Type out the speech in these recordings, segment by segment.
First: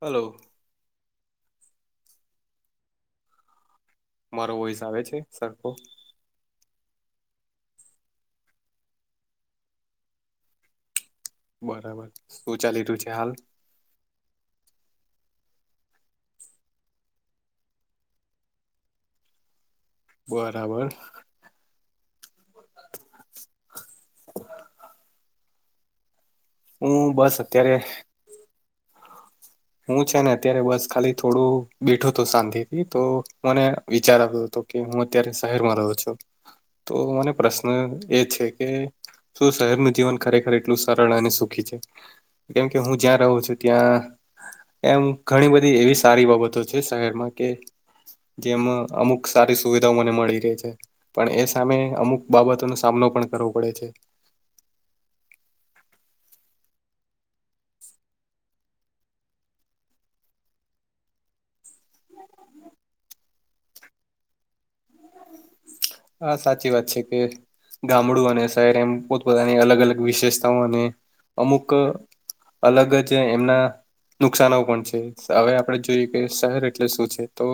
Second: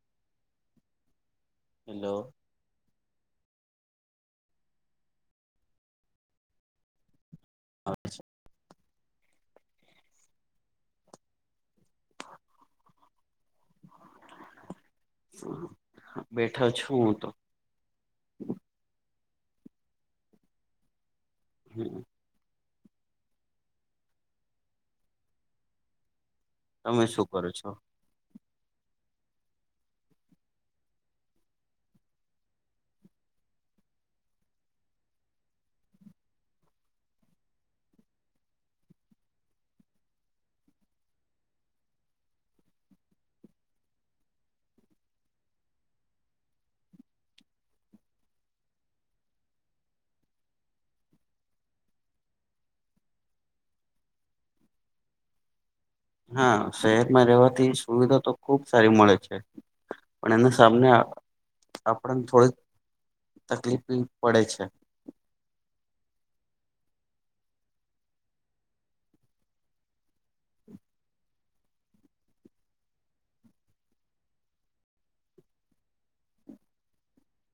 હાલો. Hello. મારો voice આવે છે સરખો. આવે છે. બરાબર શું ચાલી રહ્યું છે હાલ. બેઠા છું હું તો, બરાબર. હમ. હું તમે શું બસ કરો છો?. અત્યારે હું છે ને અત્યારે બસ ખાલી થોડું બેઠો હતો શાંતિથી તો મને વિચાર આવતો હતો, કે હું અત્યારે શહેરમાં રહું છું તો મને પ્રશ્ન એ છે કે, શું શહેરનું જીવન ખરેખર એટલું સરળ અને સુખી છે?. કેમ કે હું જ્યાં રહું છું ત્યાં, એમ ઘણી બધી એવી સારી બાબતો છે શહેરમાં કે, જેમાં અમુક સારી સુવિધાઓ મને મળી રહી છે. પણ એ સામે અમુક બાબતોનો સામનો પણ કરવો પડે છે. હા શહેરમાં રહેવાથી સુવિધા તો ખુબ સારી મળે છે. પણ એના સામને આ આપણને થોડીક તકલીફ બી પડે છે. હા સાચી વાત છે કે. ગામડું અને શહેર એમ પોતપતાની અલગ અલગ વિશેષતાઓ અને અમુક અલગ જ એમના નુકશાનૈ પણ છે હવે આપણેે જોઈએ કે શહેર એટલે શું છે તો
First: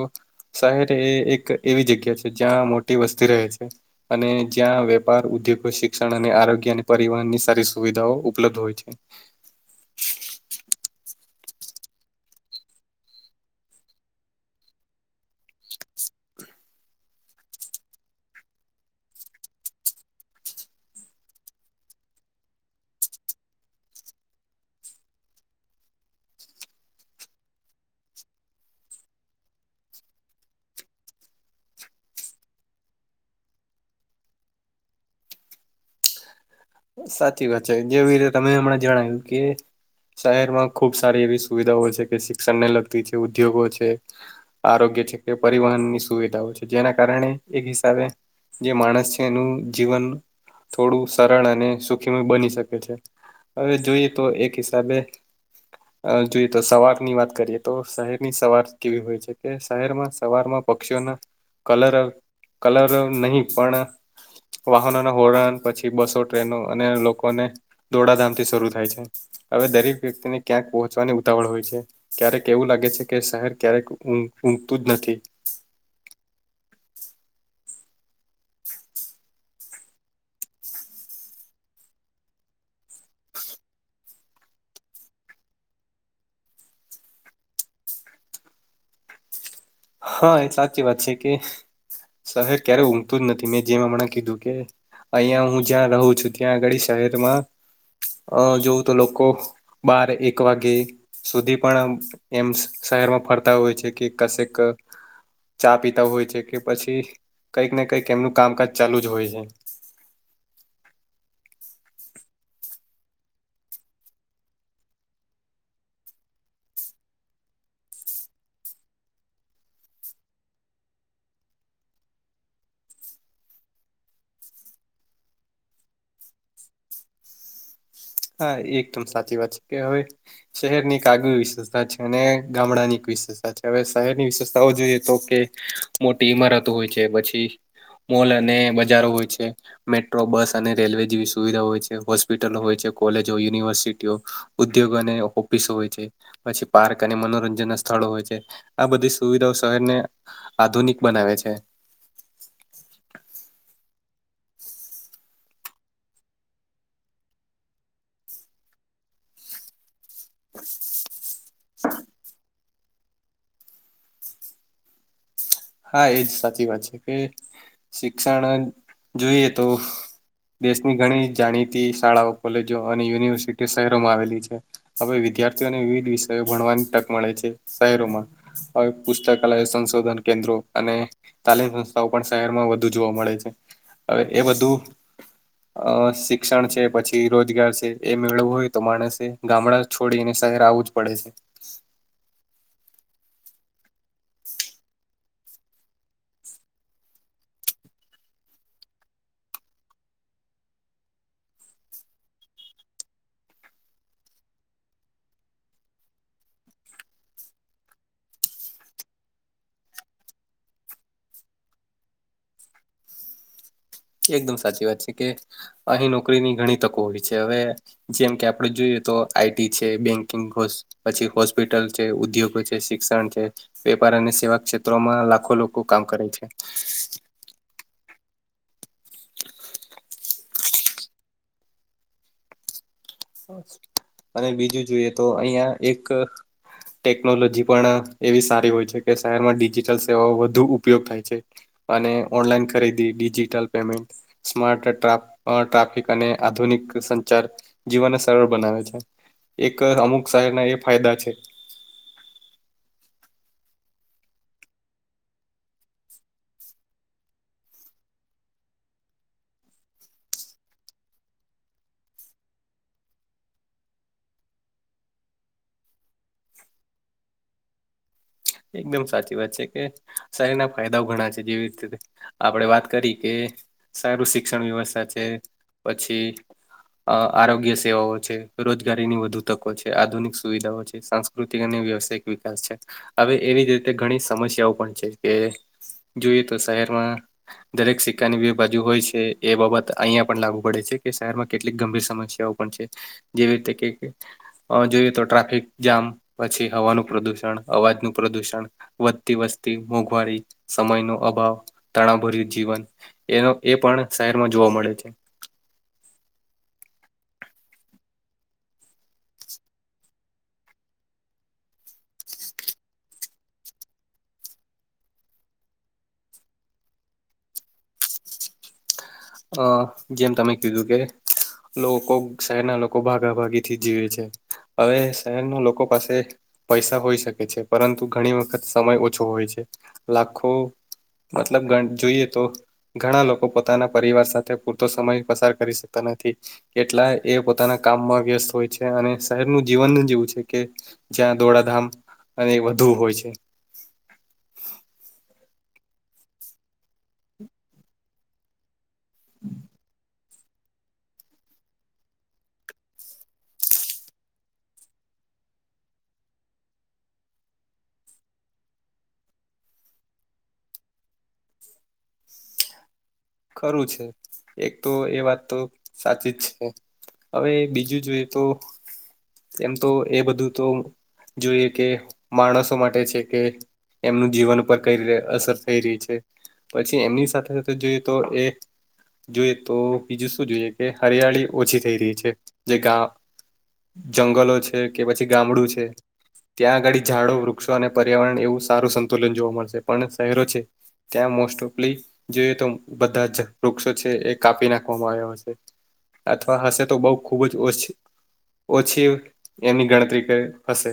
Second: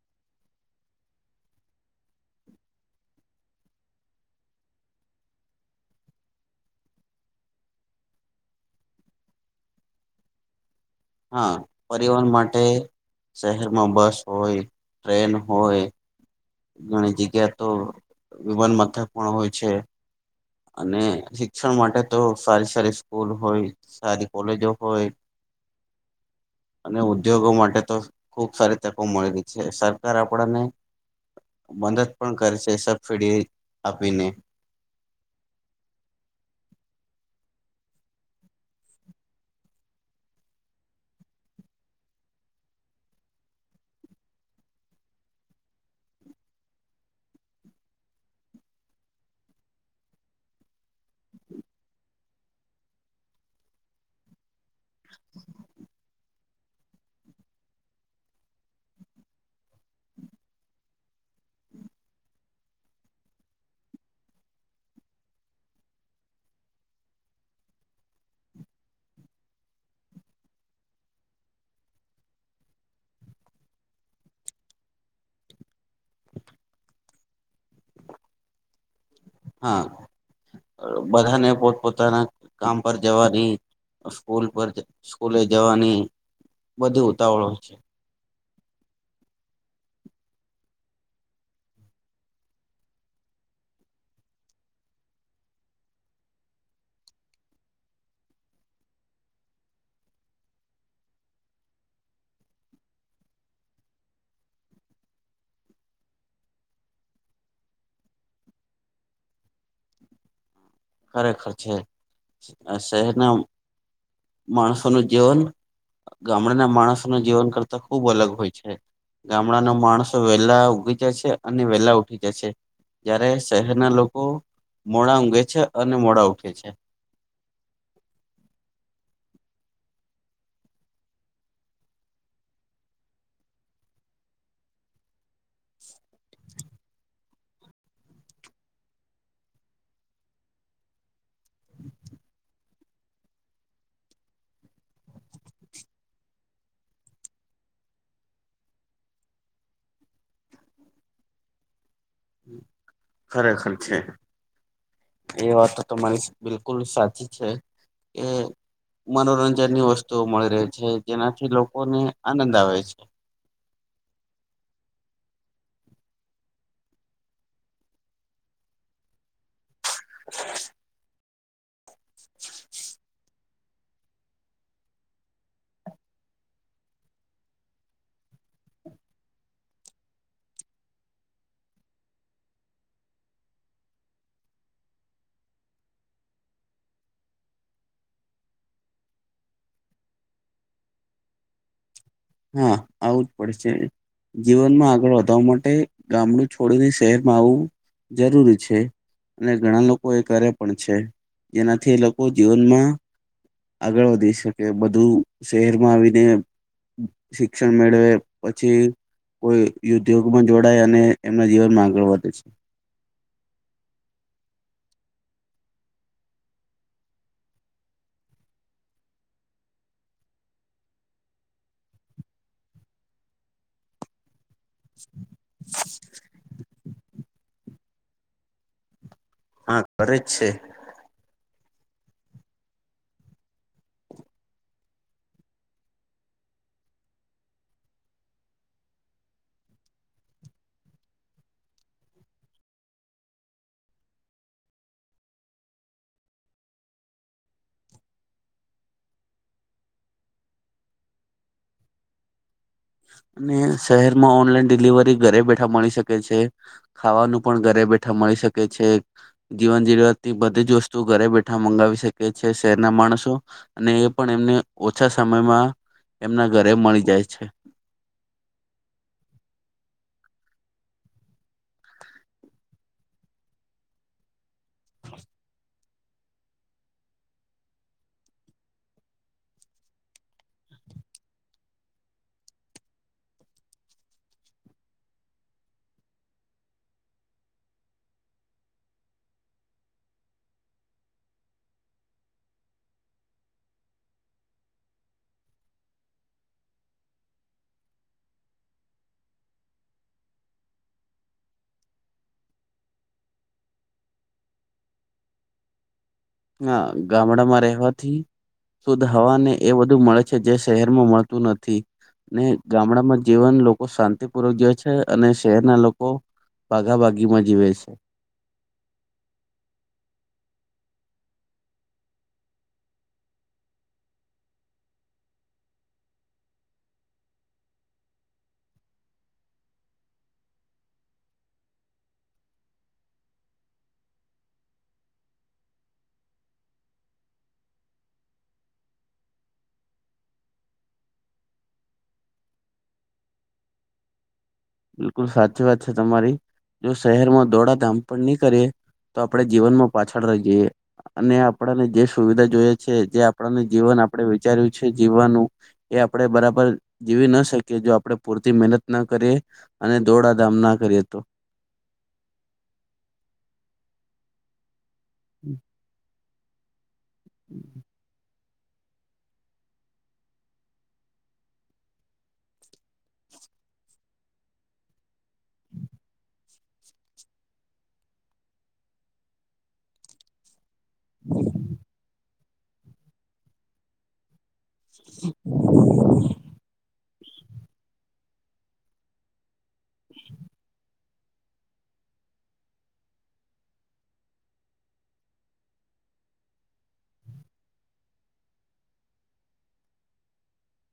શહેર એ એક એવી જગ્યા છે, જ્યાં મોટી વસ્તી રહે છે. અને જ્યાં વેપાર, ઉદ્યોગો, શિક્ષણ અને આરોગ્ય અને પરિવહન ની સારી સુવિધાઓ ઉપલબ્ધ હોય. છે. હા પરિવહન માટે શહેરમાં બસ હોય, ટ્રેન હોય. ઘણી જગ્યા તો વિમાન મથક પણ હોય છે. અને શિક્ષણ માટે તો સારી સારી સ્કૂલ હોય સારી કોલેજો હોય. [inaudible] અને ઉદ્યોગો માટે તો ખુબ સારી તકો મળી રહી છે સરકાર આપણને મદદ પણ કરે છે, સબસીડી આપીને. સાચી વાત છે જેવી રીતે તમે હમણાં જણાવ્યું કે. શહેરમાં ખુબ સારી એવી સુવિધાઓ છે કે શિક્ષણને લગતી છે ઉદ્યોગો છે. આરોગ્ય છે કે પરિવહનની સુવિધાઓ છે જેના કારણે એક હિસાબે જે માણસ છે એનું જીવન થોડું સરળ અને સુખીમય બની શકે છે હવે જોઈએ તો એક હિસાબે અ જોઈએ તો સવાર ની વાત કરીએ તો શહેરની સવાર કેવી હોય છે કે શહેરમાં સવારમાં પક્ષીઓના કલરવ કલરવ નહી પણ વાહનો ના હોરન પછી બસો, ટ્રેનો અને લોકોને દોડાધામ થી શરૂ થાય છે હવે દરેક વ્યક્તિને ક્યાંક પહોંચવાની ઉતાવળ હોય છે. ક્યારેક એવું લાગે છે કે શહેર ક્યારેક ઊ ઊંઘતું જ નથી. હા બધાને પોતપ પોતાના કામ પર જવાની સ્કૂલ પર સ્કૂલે જવાની બધી ઉતાવળો છે. હા એ સાચી વાત છે કે શહેર ક્યારે ઊઘતું જ નથી મેં જેમ હમણાં કીધું કે. અહિયાં હું જ્યાં રહું છું ત્યાં આગાળી શહેરમાં અ જોવું તો લોકો બાર એક વાગે. સુધી પણ અમ એમ શહેરમાં ફરતા હોય છે કે કશેક ચા પીતા હોય છે કે પછી કઈક ને કંઈક એમનું કામકાજ ચાલુ જ હોય છે. ખરેખર છે આ શહેરના માણસોનું જીવન ગામડાના માણસોનું જીવન કરતા ખુબ અલગ હોય છે. ગામડાના માણસો વેલા ઉઘી જશે અને વેલા ઉઠી જશે. જયારે શહેરના લોકો મોડા ઊંઘે છે અને મોડા ઉઠે છે. હા એકદમ સાચી વાત છે કે હવે. શહેરની ક આગવી વિશેષતા છે અને ગામડાની વિશેષતા છે હવે શહેરની વિશેષતાઓ જોઈએ તો કે મોટી ઈમારતો હોય છે પછી મોલ અને બજારો હોય છે. મેટ્રો બસ અને રેલવે જેવી સુવિધા હોય છે હોસ્પિટલો હોય છે. કોલેજો યુનિવર્સિટીઓ ઉદ્યોગો અને ઓફિસ હોય છે. પછી પાર્ક અને મનોરંજન ના સ્થળો હોય છે આ બધી સુવિધાઓ શહેરને આધુનિક બનાવે છે. ખરેખર છે. એ વાત તો તમારી બિલકુલ સાચી છે કે મનોરંજન ની વસ્તુઓ મળી રહી છે જેનાથી લોકોને આનંદ આવે છે. હા એજ સાચી વાત છે કે શિક્ષણ જોઈએ તો દેશની ઘણી જાણીતી શાળાઓ કોલેજો અને યુનિવર્સિટી શહેરોમાં આવેલી છે. હવે વિદ્યાર્થીઓને વિવિધ વિષયો ભણવાની તક મળે છે શહેરોમાં હ પુસ્તકલય સંશોધન કેન્દ્રો અને તાલીમ સંસ્થાઓ પણ શહેરમાં વધુ જોવા મળે છે. હવે એ બધું અ શિક્ષણ છે પછી રોજગાર છે એ મેળવો હોય તો માણસે ગામડા છોડી ને શહેરે આવવું જ પડે છે. હા આવું જ પડશે. જીવનમાં આગળ વધવા માટે ગામડું છોડીને શહેરમાં આવવું જરૂરી છે. અને ઘણા લોકો એ કરે પણ છે. જેનાથી એ લોકો જીવનમાં આગળ વધી શકે, બધું શહેરમાં આવીને શિક્ષણ મેળવે પછી કોઈ યુધ્યોગમાં જોડાય અને એમના જીવનમાં આગળ વધે છે. એકદમ સાચી વાત છે કે અહીં નોકરીની ઘણી તકો હોય છે. હવે જેમ કે આપડ જોઈએ તો આઈટી છે બેંકિંગ કોષ પછી હોસ્પિટલ છે, ઉદ્યોગો છે, શિક્ષણ છે, વેપાર અને સેવા ક્ષેત્ર માં લાખો લોકો કામ કરે છે. હા કરે છે. અને બીજું જોઈએ તો અહિયાં એક ટેકનોલોજી પણ એવી સારી હોય છે કે શહેરમાં ડિજીિટલ સેવાઓ વધુ ઉપયોગ થાય છે. અને ઓનલાઈન ખરીદી ડિજિટલ પેમેન્ટ સ્માર્ટ ટ્રા ટ્રાફિક અને આધુનિક સંચાર જીવનને સરળ બનાવે છે. એક અમુક શહેરના એ ફાયદા છે. અને શહેરમાં ઓનલાઈન ડિલિવરી ઘરે બેઠા મળી શકે છે. ખાવાનું પણ ઘરે બેઠા મળી શકે છે. જીવન જીવવાત થી બધી જ વસ્તુ ઘરે બેઠા મંગાવી શકે છે શહેરના માણસો. અને એ પણ એમને ઓછા સમયમાં એમના ઘરે મળી જાય છે. એકદમ સાચી વાત છે કે શરીરના ફાયદાઓ ઘણા છે, જેવી રીતે આપણેે વાત કરી કે સારું શિક્ષણ વ્યવસ્થા છે પછી અ આરોગ્ય સેવાઓ છે, રોજગારીની વધુ તકો છે, આધુનિક સુવિધાઓ છે સંસ્કૃતિ અને વ્યવસાયિક વિકાસ છે. હવે એવી જ રીતે ઘણી સમસ્યાઓ પણ છે કે જોઈએ તો શહેરમાં દરેક સિક્કાની બે બાજુ હોય છે એ બાબત અહિયાયા પણ લાગુ પડે છે કે શહેરમાં કેટલીક ગંભીર સમસ્યાઓ છે. જેવી રીતે જોઈએ તો ટ્રાફિક જામ પછી હવાનું પ્રદુષણ અવાજનું પ્રદૂષણ, વધતી વસ્તી, મોંઘવારી, સમય નો અભાવ, તણાભર્યું જીવન એનો એ પણ શહેરમાં જોવા મળે છે. હા ગામડામાં રહેવાથી શુદ્ધ હવાને એ બધું મળે છે જે શહેરમાં મળતું નથી. ને ગામડામાં જીવન લોકો શાંતિ પૂર્વક જ છે અને શહેરના લોકો બાઘા બાગીમાં જીવે છે. હ જેમ તમેક કીધું કે લોકો શહેરના લોકો ભાગાભાગીથી જીવે છે. હવે શહેરના લોકો પાસે પૈસા હોઈ શકે છે પરંતુ ઘણી વખત સમય ઓછો હોય છે. લાખો મતલબ જોઈએ તો ઘણા લોકો પોતાના પરિવાર સાથે પૂરતો સમય પસાર કરી શકતા નથી. કેટલા એ પોતાના કામમાં વ્યસ્ત હોય છે અને શહેરનું જીવન જેવું છે કે જ્યાં દોડાધામ અને વધુ હોય છે. બિલકુલ સાચી વાત છે તમારી. જો શહેરમાં દોડાધામ પણ નહી કરીએ તો આપણે જીવનમાં પાછળ રહીએ. અને આપણને જે સુવિધા જોઈ છે જે આપણને જીવન આપણે વિચાર્યું છે, જીવવાનું એ આપણે બરાબર જીવી ના શકીએ જો આપણે પૂરતી મહેનત ના કરીએ અને દોડાધામ ના કરીએ તો ખરું છે એક તો એ વાત તો સાચી જ છે હવે બીજું જોઈએ તો એમ તો એ બધું તો જોઈએ કે માણસો માટે છે કે એમનું જીવન પર અસર થઈ રહી છે પછી એમની સાથે સાથે જોઈ તો એ જોઈએ તો બીજું શું જોઈએ કે હરિયાળી ઓછી થઈ રહી છે જે ગા જંગલો છે કે પછી ગામડું છે ત્યાં આગાડી ઝાડો વૃક્ષો અને પર્યાવરણ એવું સારું સંતુલન જોવા મળશે પણ શહેરો છે ત્યાં મોસ્ટ ઓફલી જોઈએ તો બધા જ વૃક્ષો છે એ કાપી નાખવામાં આવ્યા છે અથવા હશે તો બઉ ખુબ જ ઓછ ઓછી એની ગણતરી હશે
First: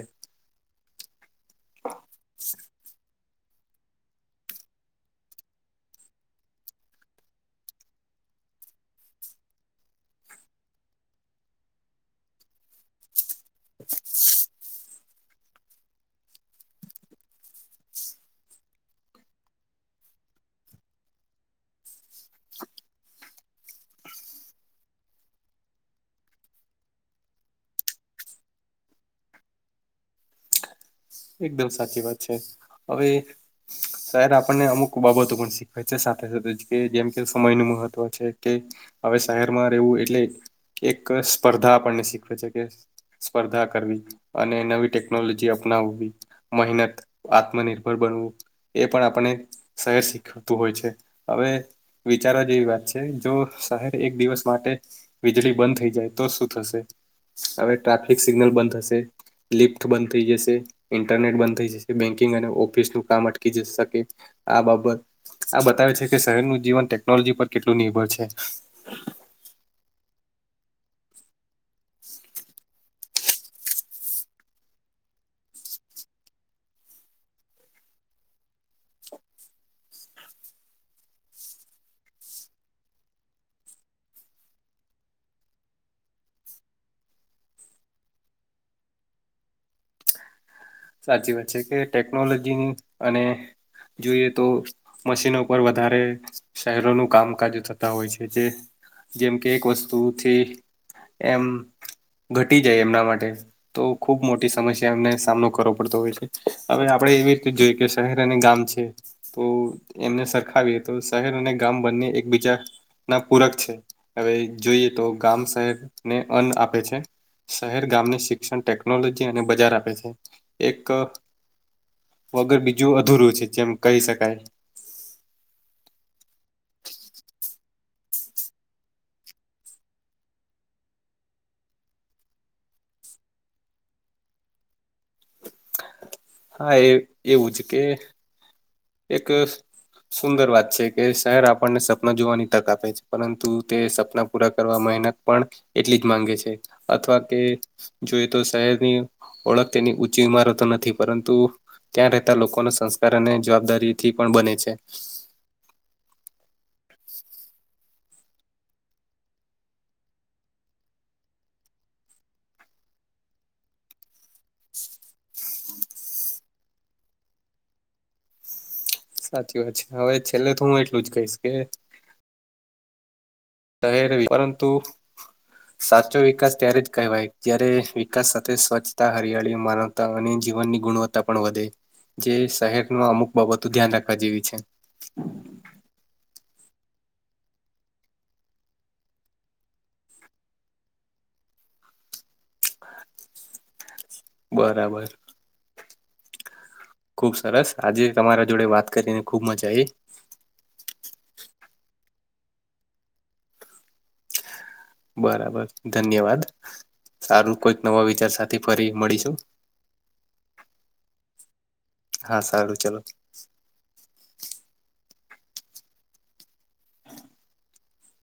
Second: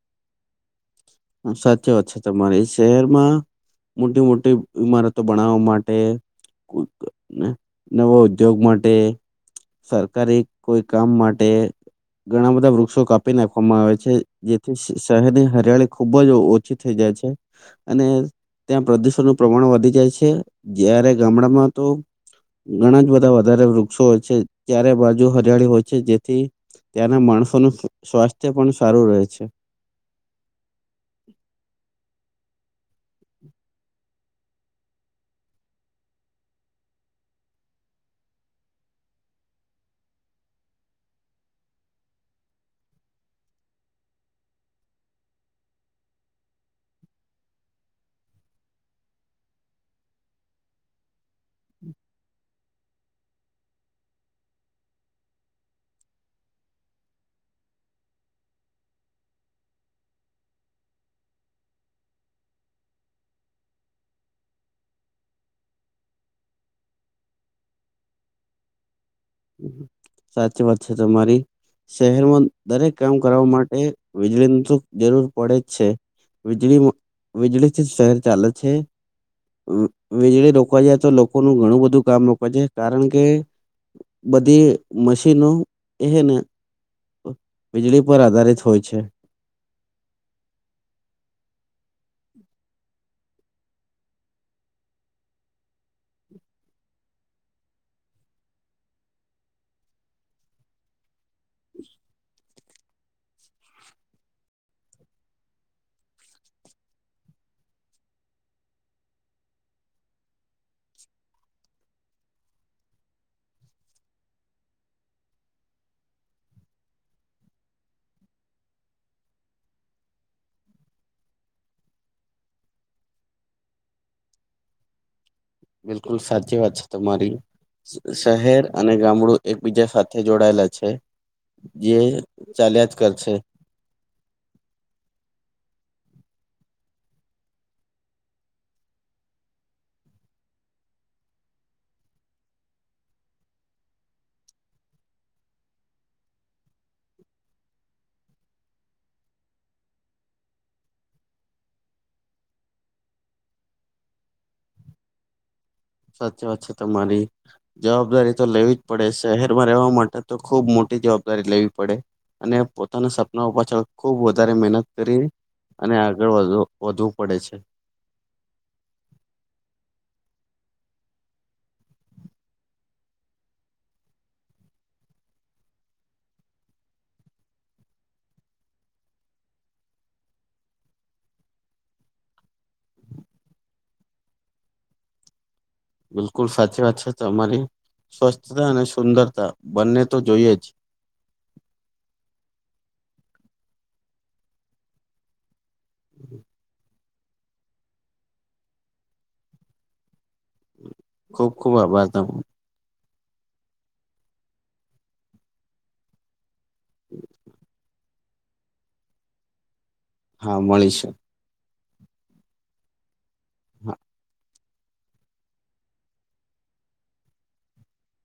સાચી વાત છે તમારે શહેરમાં મોટી મોટી ઈમારતો બનાવવા માટે નવાો ઉદ્યોગ માટે સરકારે કોઈ કામ માટે ઘણા બધા વૃક્ષો કાપ આપી નાખવામાં આવે છે જેથી શહેરની હરિયાળી ખુબ જ ઓછી થઈ જાય છે અને ત્યાં પ્રદુષણનું પ્રમાણ વધી જાય છે જારે ગામડામાં તો ઘણા જ બધા વધારે વૃક્ષો હોય છે ચારે બાજુ હરિયાળી હોય છે જેથી ત્યાંના માણસોનું સ્વાસ્થ્ય પણ સારું રહે છે એકદમ સાચી વાત છે હવે શહેર આપણને અમુક બાબતો પણ શીખવાય છે સાથે સાથે જ કે જેમ કે સમય ન મહત્વ છે કે હવે શહેરમાં રહેવું એટલે એક સ્પર્ધા આપણને શીખવે છે કે સ્પર્ધા કરવી અને નવી ટેકનોલોજી અપનાવવી મહેનત આત્મનિર્ભર બનવું એ પણ આપણે શહેર શીખવતું હોય છે હવે વિચારવા જેવી વાત છે જો શહેર એક દિવસ માટે વીજળી બંધ થઈ જાય તો શું થશે હવે ટ્રાફિક સિગ્નલ બંધ થશે લિફ્ટ બંધ થઈ જશે ઇન્ટરનેટ બંધ થઈ જશે બેંકિંગ અને ઓફિસ નું કામ અટકી જ શકે આ બાબત આ બતાવે છે કે શહેરનું જીવન ટેકનોલોજી પર કેટલું નિર્ભર છે સાચી વાત છે તમારી શહેરમાં દરેક કામ કરવા માટે વિજલન્સ જરૂર પડે જ છે વીજળી વીજળીથી શહેર ચાલે છે વીજળી રોકવા જાય તો લોકોનું ઘણું બધું કામ રોકવા જ કારણ કે બધી મશીનો એને વીજળી પર આધારિત હોય છે સાચી વાત છે કે ટેકનોલોજીની અને જોઈએ તો મશીનો પર વધારે શહેરોનું કામકાજ થતા હોય છે જે જેમ કે એક વસ્તુથી એમ ઘટી જાય એમના માટે તો ખુબ મોટી સમસ્યા એમને સામનો કર કરો પડતો હોય છે હવે આપડે એવી રીતે જોઈ કે શહેર અને ગામ છે તો એમને સરખાવીએ તો શહેર અને ગામ બંને એકબીજા ના પૂરક છે હવે જોઈએ તો ગામ શહેરને અન્ન આપે છે શહેર ગામને શિક્ષણ ટેકનોલોજી અને બજાર આપે છે એક વગર બીજું અધૂરું છે જેમ કહી શકાય બિલકુલ સાચી વાત છે તમારી શહેર અને ગામડું એકબીજા સા થે જોડાયેલા છે જે ચાલ્યા જ કરશે હા, એ એવું જ કે એક. સુંદર વાત છે. કે શહેર આપણને સપના જોવાની તક આપે છે. પરંતુ તે સપના.... પૂરા કરવામાં મહેનત પણ એટલી જ માંગે છે. અથવા કે, જોઈએ. તો શહેરની ઓળખ તેની ઊંચી ઈમારતો નથી. પરંતુ, ત્યાં રહેતા લોકોનો સંસ્કાર અને જવાબદારીથી પણ બને છે. સાચી વાત છે, તમારી. જવાબદારી તો લેવી જ પડે. શહેરમાં રહેવા માટે તો ખુબ મોટી જવાબદારી લેવી પડે. અને પોતાના સપના પાછળ ખુબ વધારે મહેનત કરી, અને આગળ વધો વધવું પડે છે. સાચી વાત છે. હવે છેલ્લે તો હું એટલું જ કહીશ. કે, રહે પરંતુ, સાચો વિકાસ ત્યારે જ કહેવાય. જ્યારે વિકાસ સાથે સ્વચ્છતા, હરિયાળી માનવ. તા અને જીવનની ગુણવત્તા પણ વધે. જે શહેરની અમુક બાબતો ધ્યાન રાખવા જેવી છે. બિલકુલ સાચી વાત છે, તમારી સ્વચ્છતા અને સુંદરતા બંને તો જોઈએ જ. બરાબર. હમ ખુબ સરસ આજે તમારા જોડે વાત કરીને ખુબ મજા આવી. ખૂબ ખૂબ આભાર તમારો. બરાબર ધન્યવાદ! સારું કોઈક નવા વિચાર સાથે ફરી મળીશું. હા મળીશું. હા, સારું ચાલો. હા